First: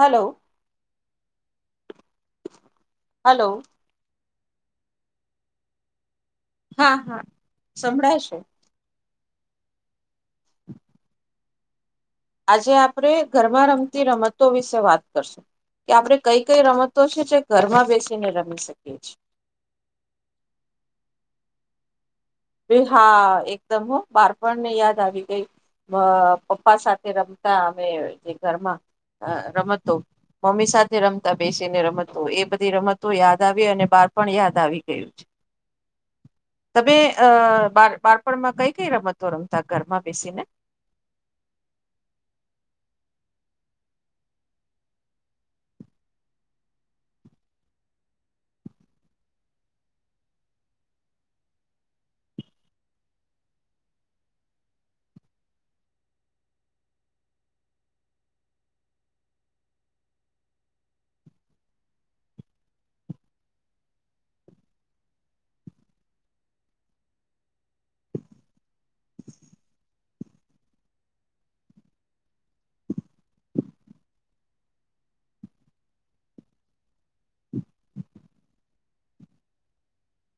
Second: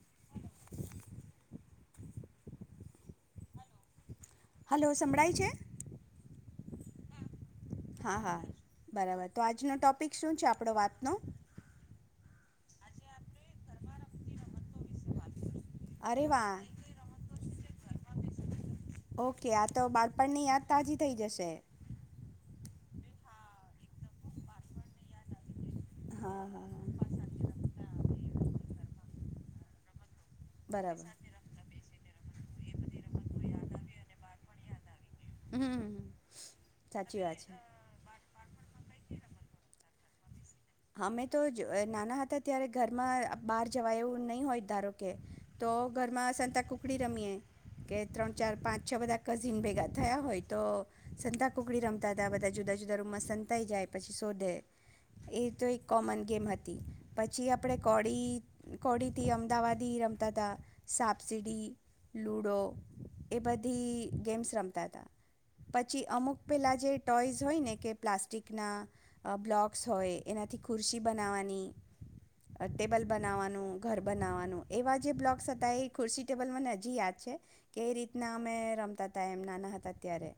Hello hello hello સમળાઈ છે હા હા હા સંભળાશો હા બરાબર તો આજનો ટોપિક શું છે આપડો વાતનો આજે આપણે ઘરમાં રમતી રમતો વિશે વાત કરશું કે આપડે અરે કઈ વાહ કઈ રમતો છે જે ઘરમાં બેસીને રમી શકે ઓકે આ તો બાળપણની યાદ તાજી થઇ જશે ભ હા એકદમ બારપણ ને યાદ આવી ગઈ હા હા પપ્પા હા સાથે રમતા અમે જે ઘરમાં રમતો મમ્મી સાથે બરાબર રમતા બેસીને રમત તો એ બધી રમતો યાદ આવી અને બાર પણ યાદ આવી ગયું છે હમ તમે સાચી અ વાત છે બા બાળપણમાં કઈ કઈ રમતો રમતા ઘરમાં બેેશી ને અમે તો નાના હતા ત્યારે ઘરમાં બહાર જવા એવું નહી હોય ધારો કે તો ઘરમાં સંતા કુકડી રમીએ કે ત્રણ ચાર પાંચ છ બધા કઝિન ભેગા થયા હોય તો સંતાકુકડી રમતા હતા બધા જુદા જુદા રૂમમાં સંતાય જાય પછી શોધે એ તો એક કોમન ગેમ હતી પછી આપણે કોડી કોડીથી અમદાવાદી રમતા હતા સાપસીડી લુડો એ બધી ગેમ્સ રમતા હતા પછી અમુક પહેલાં જે ટોયઝ હોય ને કે પ્લાસ્ટિકના બ્લોક્સ હોય એનાથી ખુરશી બનાવવાની ટેબલ બનાવવાનું ઘર બનાવવાનું એવા જે બ્લોગસ હતા એ ખુરશી ટેબલ મને હજી યાદ છે કે એ રીતના અમે રમતા હતા એમ નાના હતા ત્યારે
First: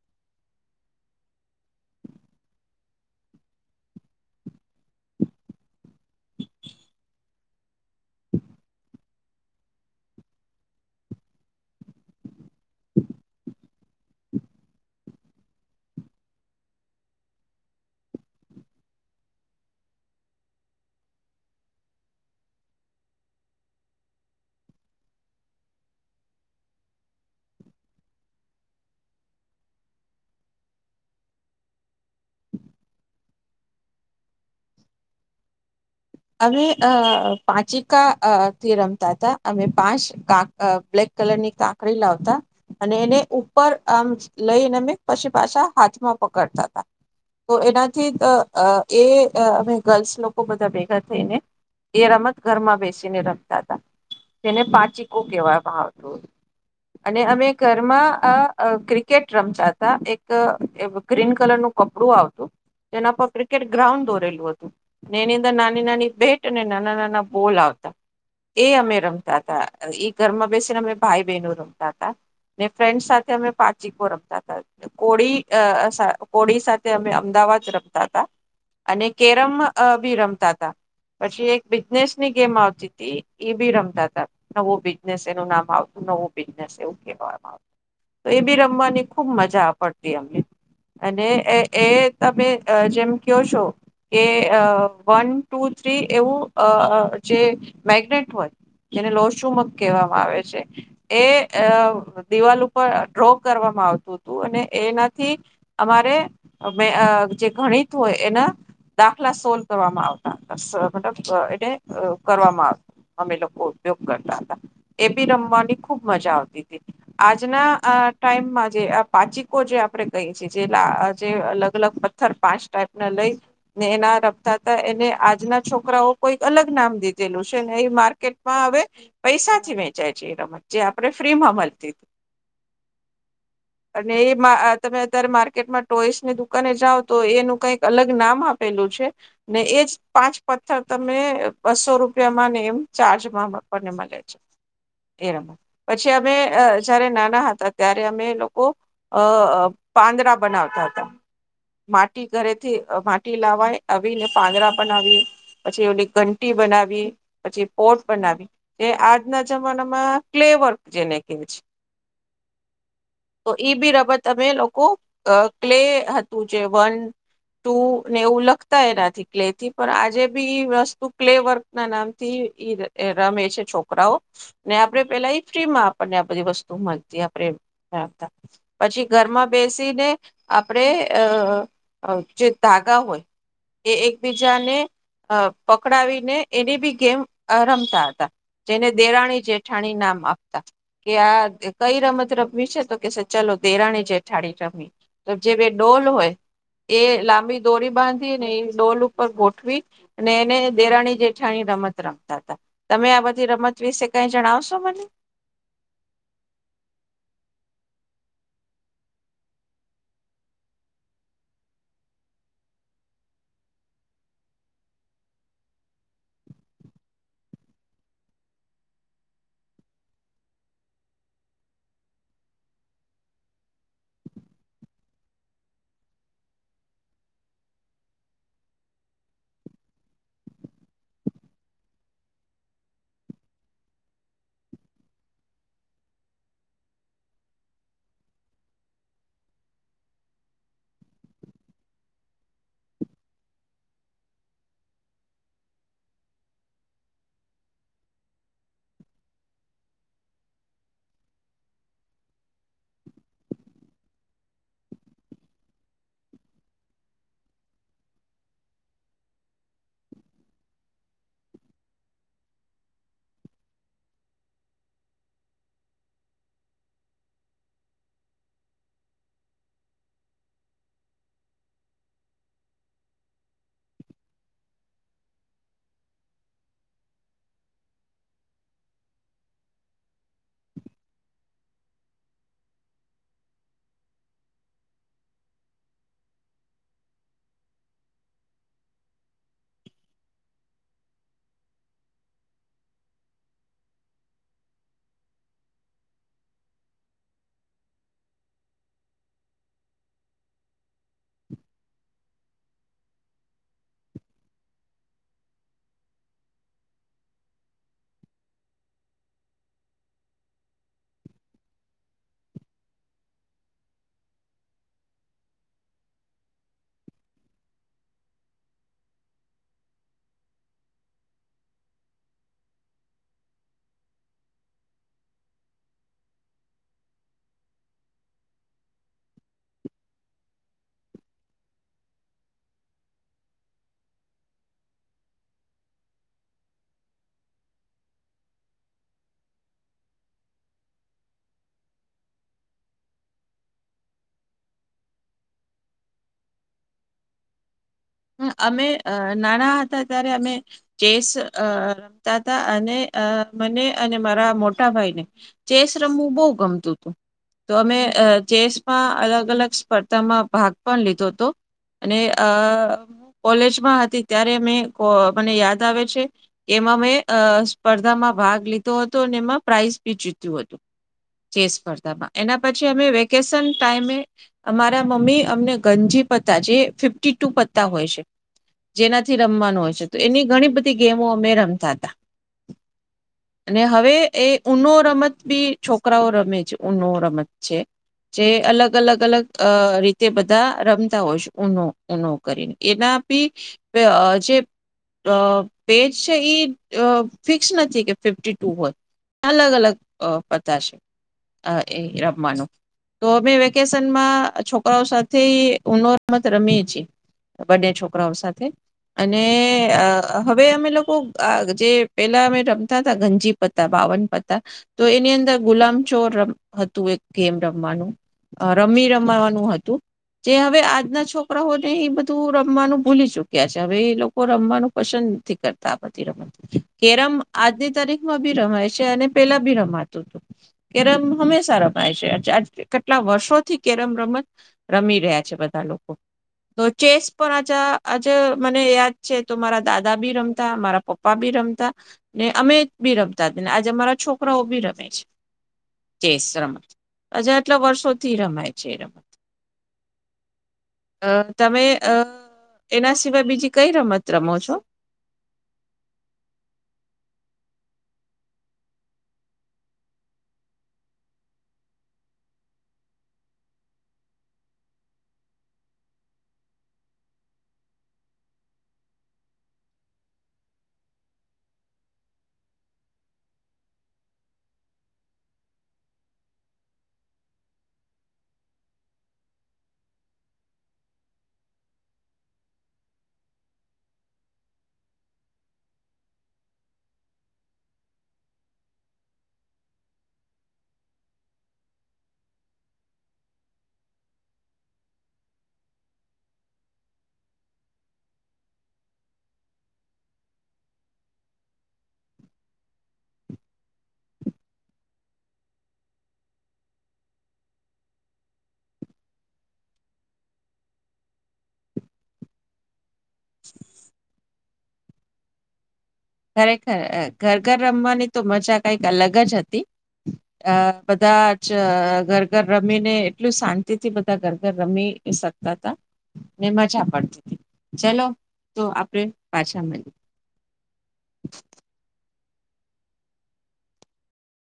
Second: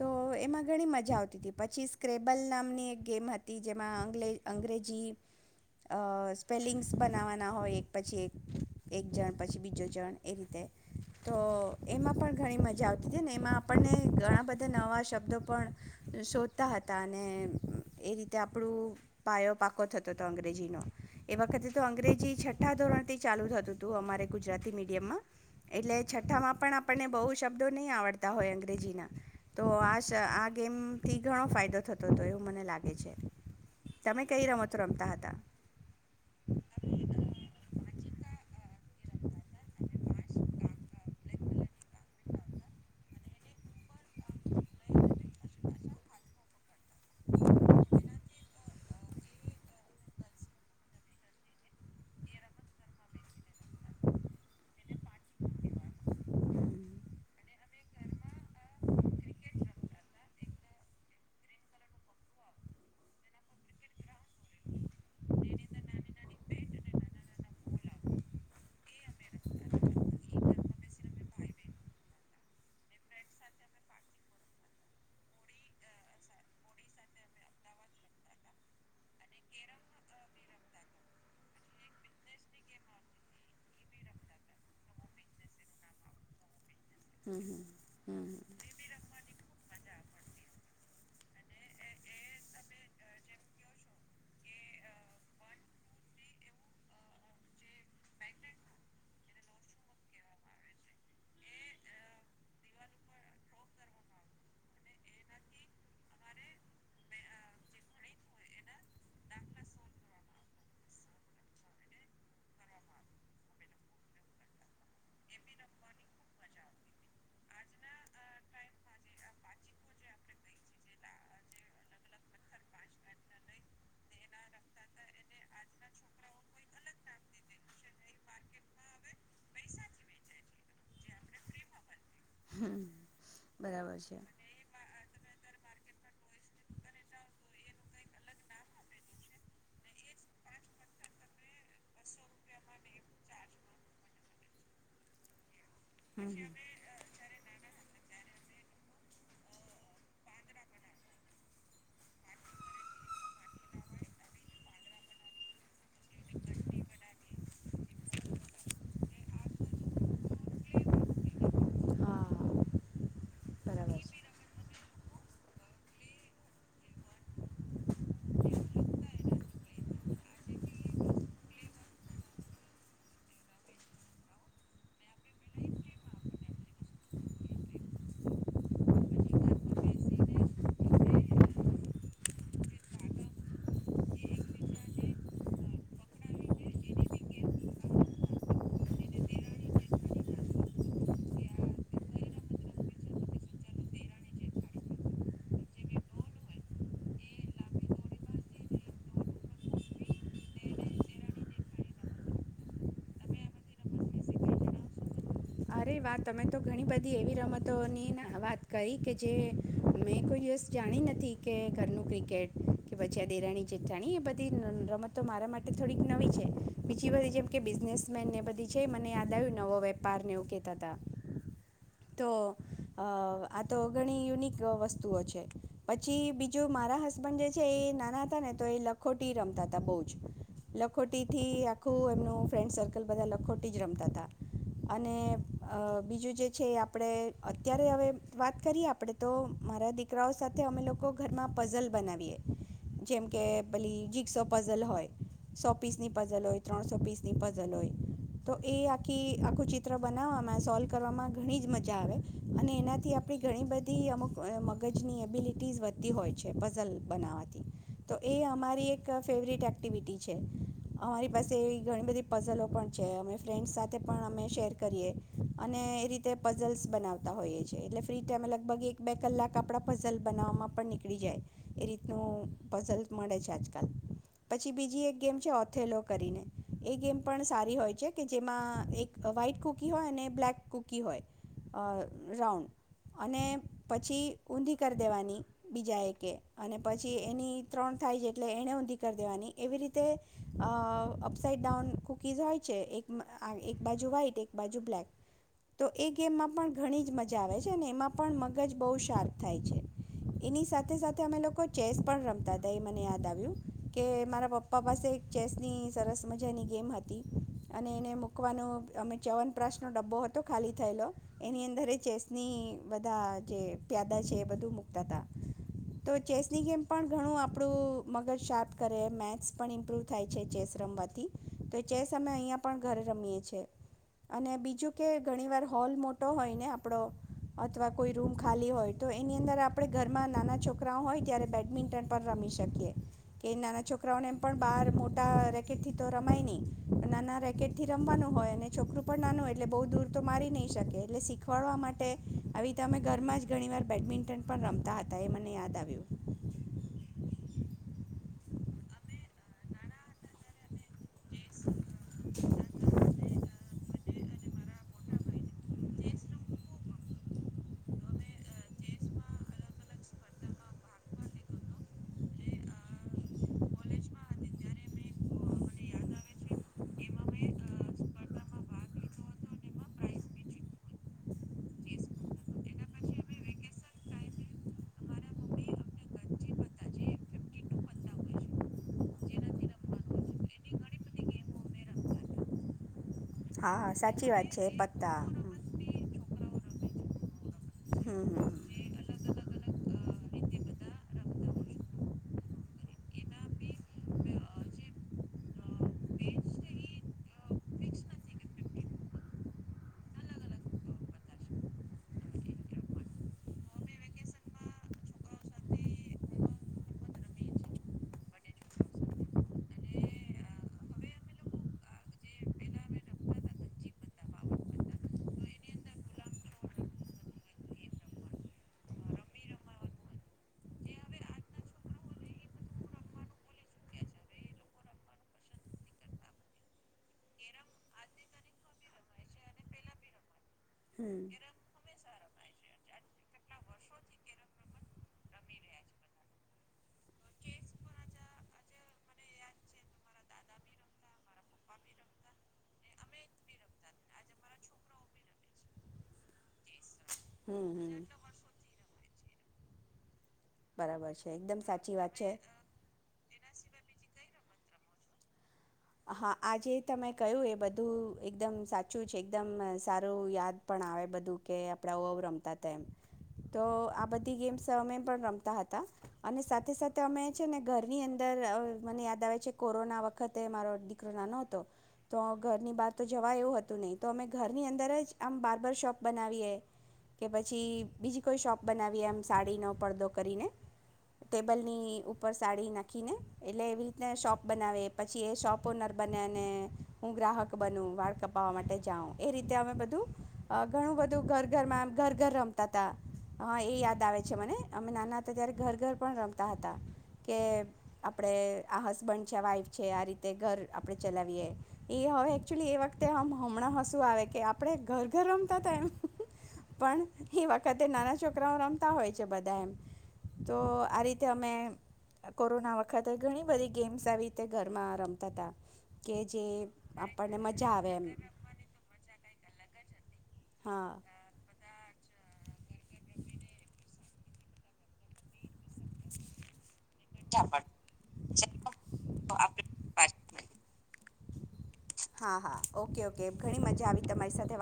તો એમાં ઘણી મજા આવતી હતી પછી સ્ક્રેબલ નામની એક ગેમ હતી જેમાં અંગ્રેજી સ્પેલિંગ્સ બનાવવાના હોય એક પછી એક એક જણ પછી બીજો જણ એ રીતે તો એમાં પણ ઘણી મજા આવતી હતી ને એમાં આપણને ઘણા બધા નવા શબ્દો પણ શોધતા હતા અને એ રીતે આપણું થતો અંગ્રેજીનો એ વખતે તો અંગ્રેજી છઠ્ઠા ધોરણ થી ચાલુ થતું હતું અમારે ગુજરાતી મીડિયમમાં એટલે છઠ્ઠામાં પણ આપણને બહુ શબ્દો નહી આવડતા હોય અંગ્રેજીના તો આ આ ગેમથી ઘણો ફાયદો થતો હતો એવું મને લાગે છે તમે કઈ રમતો રમતા હતા અમે અ પાંચિકા અ થી રમતા હતા તાકડી લાવતા અને એને ઉપર આમ લઈને અ પછી પાછા હાથમાં પકડતા તા તો એનાથી એ અમે ગર્લ્સ લોકો બધા એ રમત ઘરમાં બેસીને રમતા હતા તેને પાચકું કહેવામાં આવતું હતું અને અમે ઘરમાં આ ક્રિકેટ રમતા હતા એક ગ્રીન કલર નું કપડું આવતું જેના પર ક્રિકેટ ગ્રાઉન્ડ દોરેલું હતું અને એની અંદર નાની ના બેટ અને નાના નાના બોલ આવતા એ અમે રમતા હતા એ ઘરમાં બેસીને અમે ભાઈ બહેનો રમતા હતાને ફ્રેન્ડ સાથે અમે પાચિકો રમતા હતા કોળી કોળી સાથે અમે અમદાવાદ રમતા હતા અને કેરમ બી રમતા હતા પછી એક બિઝનેસ ની ગેમ આવતી એ બી રમતા ત નવું બિઝનેસ એનું નામ આવતું નવું બ હમ હમ તો હમ એ બી રમવાની ખુબ મજાડતી અને એ તમે જેમ કો છો કે વન ટુ થ્રી એવું જે મેગ્નેટ હોય જેને લોશુમગ કહેવામાં આવે છે એ દિવાલ ઉપર ડ્રો કરવામાં આવતું હતું અને એનાથી અમારે જે ગણિત હોય એના દાખલા સોલ્વ કરવામાં આવતા એને કરવામાં આવ અમે લોકો ઉપયોગ કરતા હતા એ બી રમવાની ખુબ મજા આવતી હતી આજના ટાઈમમાં જે આ પાચકોો જે આપણે કહી છીએ જે જે અલગ અલગ પથ્થર પાંચ ટાઈપને લઈ ને એના રમતા હતા એને આજના છોકરાઓ કોઈક અલગ નામ દીધેલું છે ને એ માર્કેટમાં હવે પૈસાથી વેચાય છે એ રમત જે આપણે ફ્રી માં મળતી હતી હમ બરાબર અને છે એ તમે અત્યારે માર્કેટમાં ટોઈસની દુકાને જાવ તો એનું કઈક અલગ નામ આપેલું છે ને એજ પાંચ પથ્થર તમને બસો રૂપિયામાં ને એમ ચાર્જમાંને મળે છે એ રમત પછી હમ અમે જયારે નાના હતા ત્યારે અમે લોકો અ પાંદડા બનાવતા હતા માટી ઘરેથી માટી લાવાય આવીને પાંદડા પછી એની ઘંટી બનાવી પછી પોટ બનાવી જે આજના જમાનામાં ક્લે વર્ક જેને કહે છે હા તો એ બી બરાબર રબત છે. અમે લોકો ક્લે હતું જે વન ટુ ને એવું લખતા એનાથી ક્લે થી પણ આજે બી વસ્તુ ક્લે વર્ક ના નામથી રમે છે છોકરાઓ ને આપડે પેલા ફ્રીમાં આપણને આ બધી વસ્તુ મળતી આપણેતા પછી ઘરમાં બેસીને આપણેે જે ધાગા હોય એ એકબીજ જને પકડાવીને એની બી ગેમ રમતા હતા જેને દેરાણી જેઠાણી નામ આપતા કે આ કઈ રમત રમવી છે તો કે ચાલ દેરાણી જેઠાણી રમવી તો જે બે ડોલ હોય એ લાંબી દોરી બાંધી ને એ ડોલ ગોઠવી અને એને દેરાણી જેઠાણી રમત રમતા હતા તમે આ બધી રમત વિશે કઈ જણાવશો મને અરે વા તમે તો ઘણી બધી એવી રમતોની વાત કરી કે જે મેં કોઈ દિવસ જાણી નથી કે ઘરનું ક્રિકેટ કે પચ આ દેરાણી જેઠ્ઠાણી એ બધી રમતો મારા માટે થોડીક નવી છે બીજી બધી જેમ કે બિઝનેસમેન ને બધી છે મને યાદ આવ્યું નવો વેપારને એવું કહેતા હતા તો આ તો ઘણી યુનિક વસ્તુઓ છે પછી બીજું મારા હસબન્ડ જે છે એ નાના હતા ને તો એ લખોટી રમતા હતા બહ જ લખોટીથી આખું એમ ફન્ડ સર્કલ બધા લખોટી રમતા અ બીજું જે છે આપણે અત્યારે હવે વાત કરીએ આપણે તો મારા દીકરાઓ સાથે અમે લોકો ઘરમાં પઝલ બનાવીએ જેમ કે પલી જીગસો પઝલ હોય સો પીસ ની પઝલ હોય ત્રણસો પીસ ની પઝલ હોય તો એ આખી આખું ચિત્ર બનાવ સોલ્વ કરવામાં ઘણી જ મજા આવે અને એનાથી આપણી ઘણી બધી અમુક મગજની એબિલિટીઝ વધતી હોય છે પઝલ બનાવવાથી તો એ અમારી એક ફેવરેિટ એક્ટિવિટી છે અમારી પાસે ઘણી બધી પઝલો પણ છે અમે ફ્રેન્ડ્સ સાથે પણ અમે શેર કરીએ અને એ રીતે પઝલ્સ બનાવતા હોઈએ છે એટલે ફ્રી ટાઈમે લગભગ એક બે કલાક આપડા પઝલ બનાવવામાં પણ નીકળી જાય એ રીતનું પઝલ મળે છે આજકાલ પછી બીજી એક ગેમ છે ઓથેલો કરીને એ ગેમ પણ સારી હોય છે કે જેમાં એક વ્હાઈટ કકી હોય અને બ્લેક કૂકી હોય રાઉન્ડ અને પછી ઊંધી કરી દેવાની બીજા એક અને પછી એની ત્રણ થાય છે એટલે એને ઊંધી કરી દેવાની એવી રીતે અપસાઇડ ડાઉન કૂકીઝ હોય છે એક એક બાજુ વ્હાઈટ એક બાજુ બ્લેક તો એ ગેમમાં પણ ઘણી જ મજા આવે છે અને એમાં પણ મગજ બહુ શાર્પ થાય છે એની સાથે સાથે અમે લોકો ચેસ પણ રમતા હતા એ મને યાદ આવ્યું કે મારા પપ્પા પાસે ચેસની સરસ મજાની ગેમ હતી અને એને મકવાનું અમે ચવનપ ડબ્બો હતો ખાલી થયેલો એની અંદર ચેસની બધા જે પ્યાદા છે એ બધું મુક્તા હતા તો ચેસની ગેમ પણ ઘણું આપણું મગજ શાર્પ કરે મેથ્સ પણ ઇમ્પ્રૂવ થાય છે ચેસ રમવાથી તો ચેસ અમે અહીંયા પણ ઘરે રમીએ છી અને બીજ કે ઘણી વાર હોલ મોટો હોય ને આપડો અથવા કોઈ રૂમ ખાલી હોય તો એની અંદર આપડણે ઘરમાં નાના છોકરાઓ હોય ત્યારે બેડમિન્ટન પણ રમી શકીએ કે નાના છોકરાઓને એમ પણ બહાર મોટા રેકેટ થી તો રમાય નહી નાના રેકેટ થી રમવાનું હોય અને છોકરું પણ નાનું હોય એટલે બ દૂર તો મારી નહી શકે એટલે શીખવાડવા માટે આવી રતે અમે ઘરમાં જ ઘણી વાર બેડમિન્ટન પણ રમતા હતા એ મને યાદ આવ્યું અમે નાણા હતા ત્યારે અમે કેસ રમતા હતા અને અ મને અને મારા મોટા ભાઈ ને ચેસ રમવું બહુ ગમતું હતું તો અમે ચેસમાં અલગ અલગ સ્પર્ધામાં ભાગ પણ લીધો હતો અને આ કોલેજમાં હતી ત્યારે અ મને યાદ આવે છે કે એમાં મેં સ્પર્ધામાં ભાગ લીધો હતો અને એમાં પ્રાઈઝ બી જીત્યું હતું જે સ્પર્ધામાં એના પછી અમે વેકેશન ટાઈમે અમારા મમ્મી અમને ગંજી પતા જે ફફ ટુ હોય છે જેનાથી રમવાનું હોય છે તો એની ઘણી બધી ગેમો અમે રમતા હતા હા અને હા હવે સાચી વાત એ છે ઊનો પત્તા રમત હમ બી છોકરાઓ રમે છે ઉ નૂમ છે હમ જે અલગ અલગ અલગ અ રીતે બધા રમતા હોય છે ઉનો ઉનો એનાી જે પેજ છે એ ફિક્સ નથી કે ફિફી ટુ હોય અલગ અલગ પતા છે એ રમવાનું તો અમે વેકેશનમાં છોકરાઓ સાથેનો રમત રમીએ છીએ બંને છોકરાઓ સાથે અને હવે અમે લોકો જે પેલા અમે રમતા હતા ગંજી પત્તા બાવન પત્તા તો એની અંદર ગુલામચોર હતું એક ગેમ રમવાનું રમી રમવાનું હતું જે હવે આજના છોકરાઓ એ બધું રમવાનું ભૂલી ચુક્યા છે હવે એ લોકો રમવાનું પસંદ નથી કરતા આ બધી રમતી કેરમ આજની તારીખમાં બી રમાય છે અને પેલા ભી રમાતું હતું કેરમ હમ હમેશા ર છે કેટલા વર્ષોથી કેરમ રમત રમી રહ્યા છે બધા લોકો તો ચેસ પણ આ આજે મને યાદ છે તો મારા દાદા બી રમતા મારા પપ્પા બી રમતા ને અમે બી રમતાને આજે અરા છોકરાઓ બી રમે છે ચેસ રમત હજા હમ આટલા હમ વર્ષો થી રમાય છે રમત બરાબર છે અ એકદમ સાચ તમે એના આ સિવાય બીજી કઈ રમત રમો છો હા આજે તમે કયું એ બધું એકદમ સાચું છે એકદમ સારું યાદ પણ આવે બધું કે આપડા ઓવ રમતા હતા એમ તો આ બધી ગેમ્સ અમે પણ રમતા હતા અને સાથે સાથે અમે છે ને ઘરની અંદર મને યાદ આવે છે કોરોના વખતે મારો દીકરો ના નહ હતો તો ઘરની બહાર તો જવા એવું હતું નહીં તો અમે ઘરની અંદર જ આમ બાર બાર શોપ બનાવીએ કે પછી બીજી કોઈ શોપ બનાવીએ આમ સાડીનો પડદો કરીને ટેબલની ઉપર સાડી નાખીને એટલે એવી રીતના શોપ બનાવીએ પછી એ શોપ નર બને અને હું ગ્રાહક બન વાળ કપાવા માટે જાઉં એ રીતે અમે બધું ઘણું બધું ઘર ઘરમાં ઘર ઘર રમતા ત હ એ યાદ આવે છે મને અમે નાના હતા ત્યારે ઘર ઘર પણ રમતા હતા કે આપણે આ હસબન્ડ છે વાઈફ છે આ રીતે તે ઘર આપણે ચલાવીએ એ હવે એકચુલી એ વખતેમ હમણાં હશું આવે કે આપણે ઘર ઘર રમતા હતા એમ પણ એ વખતે નાના છોકરાઓ રમતા હોય છે બધા એમ તો આ રીતે અમે કોરોના વખત તે ઘણી બધી ગેમ્સ આવી રીતે ઘરમાં આરંભ તતા ખરેખર ઘર ઘર એમ રમવાની તો મજા કઈક અલગ જ હતી અ હા બધા જ ઘર ઘર રમી ને એટલું શાંતિ થી બધા ઘર ઘર રમી એ ને મજા પડતી હતી ચલો તો આપડે પાછા મળી હા હા ઓકે ઓકે ઘણી મજા આવી તમારી સાથે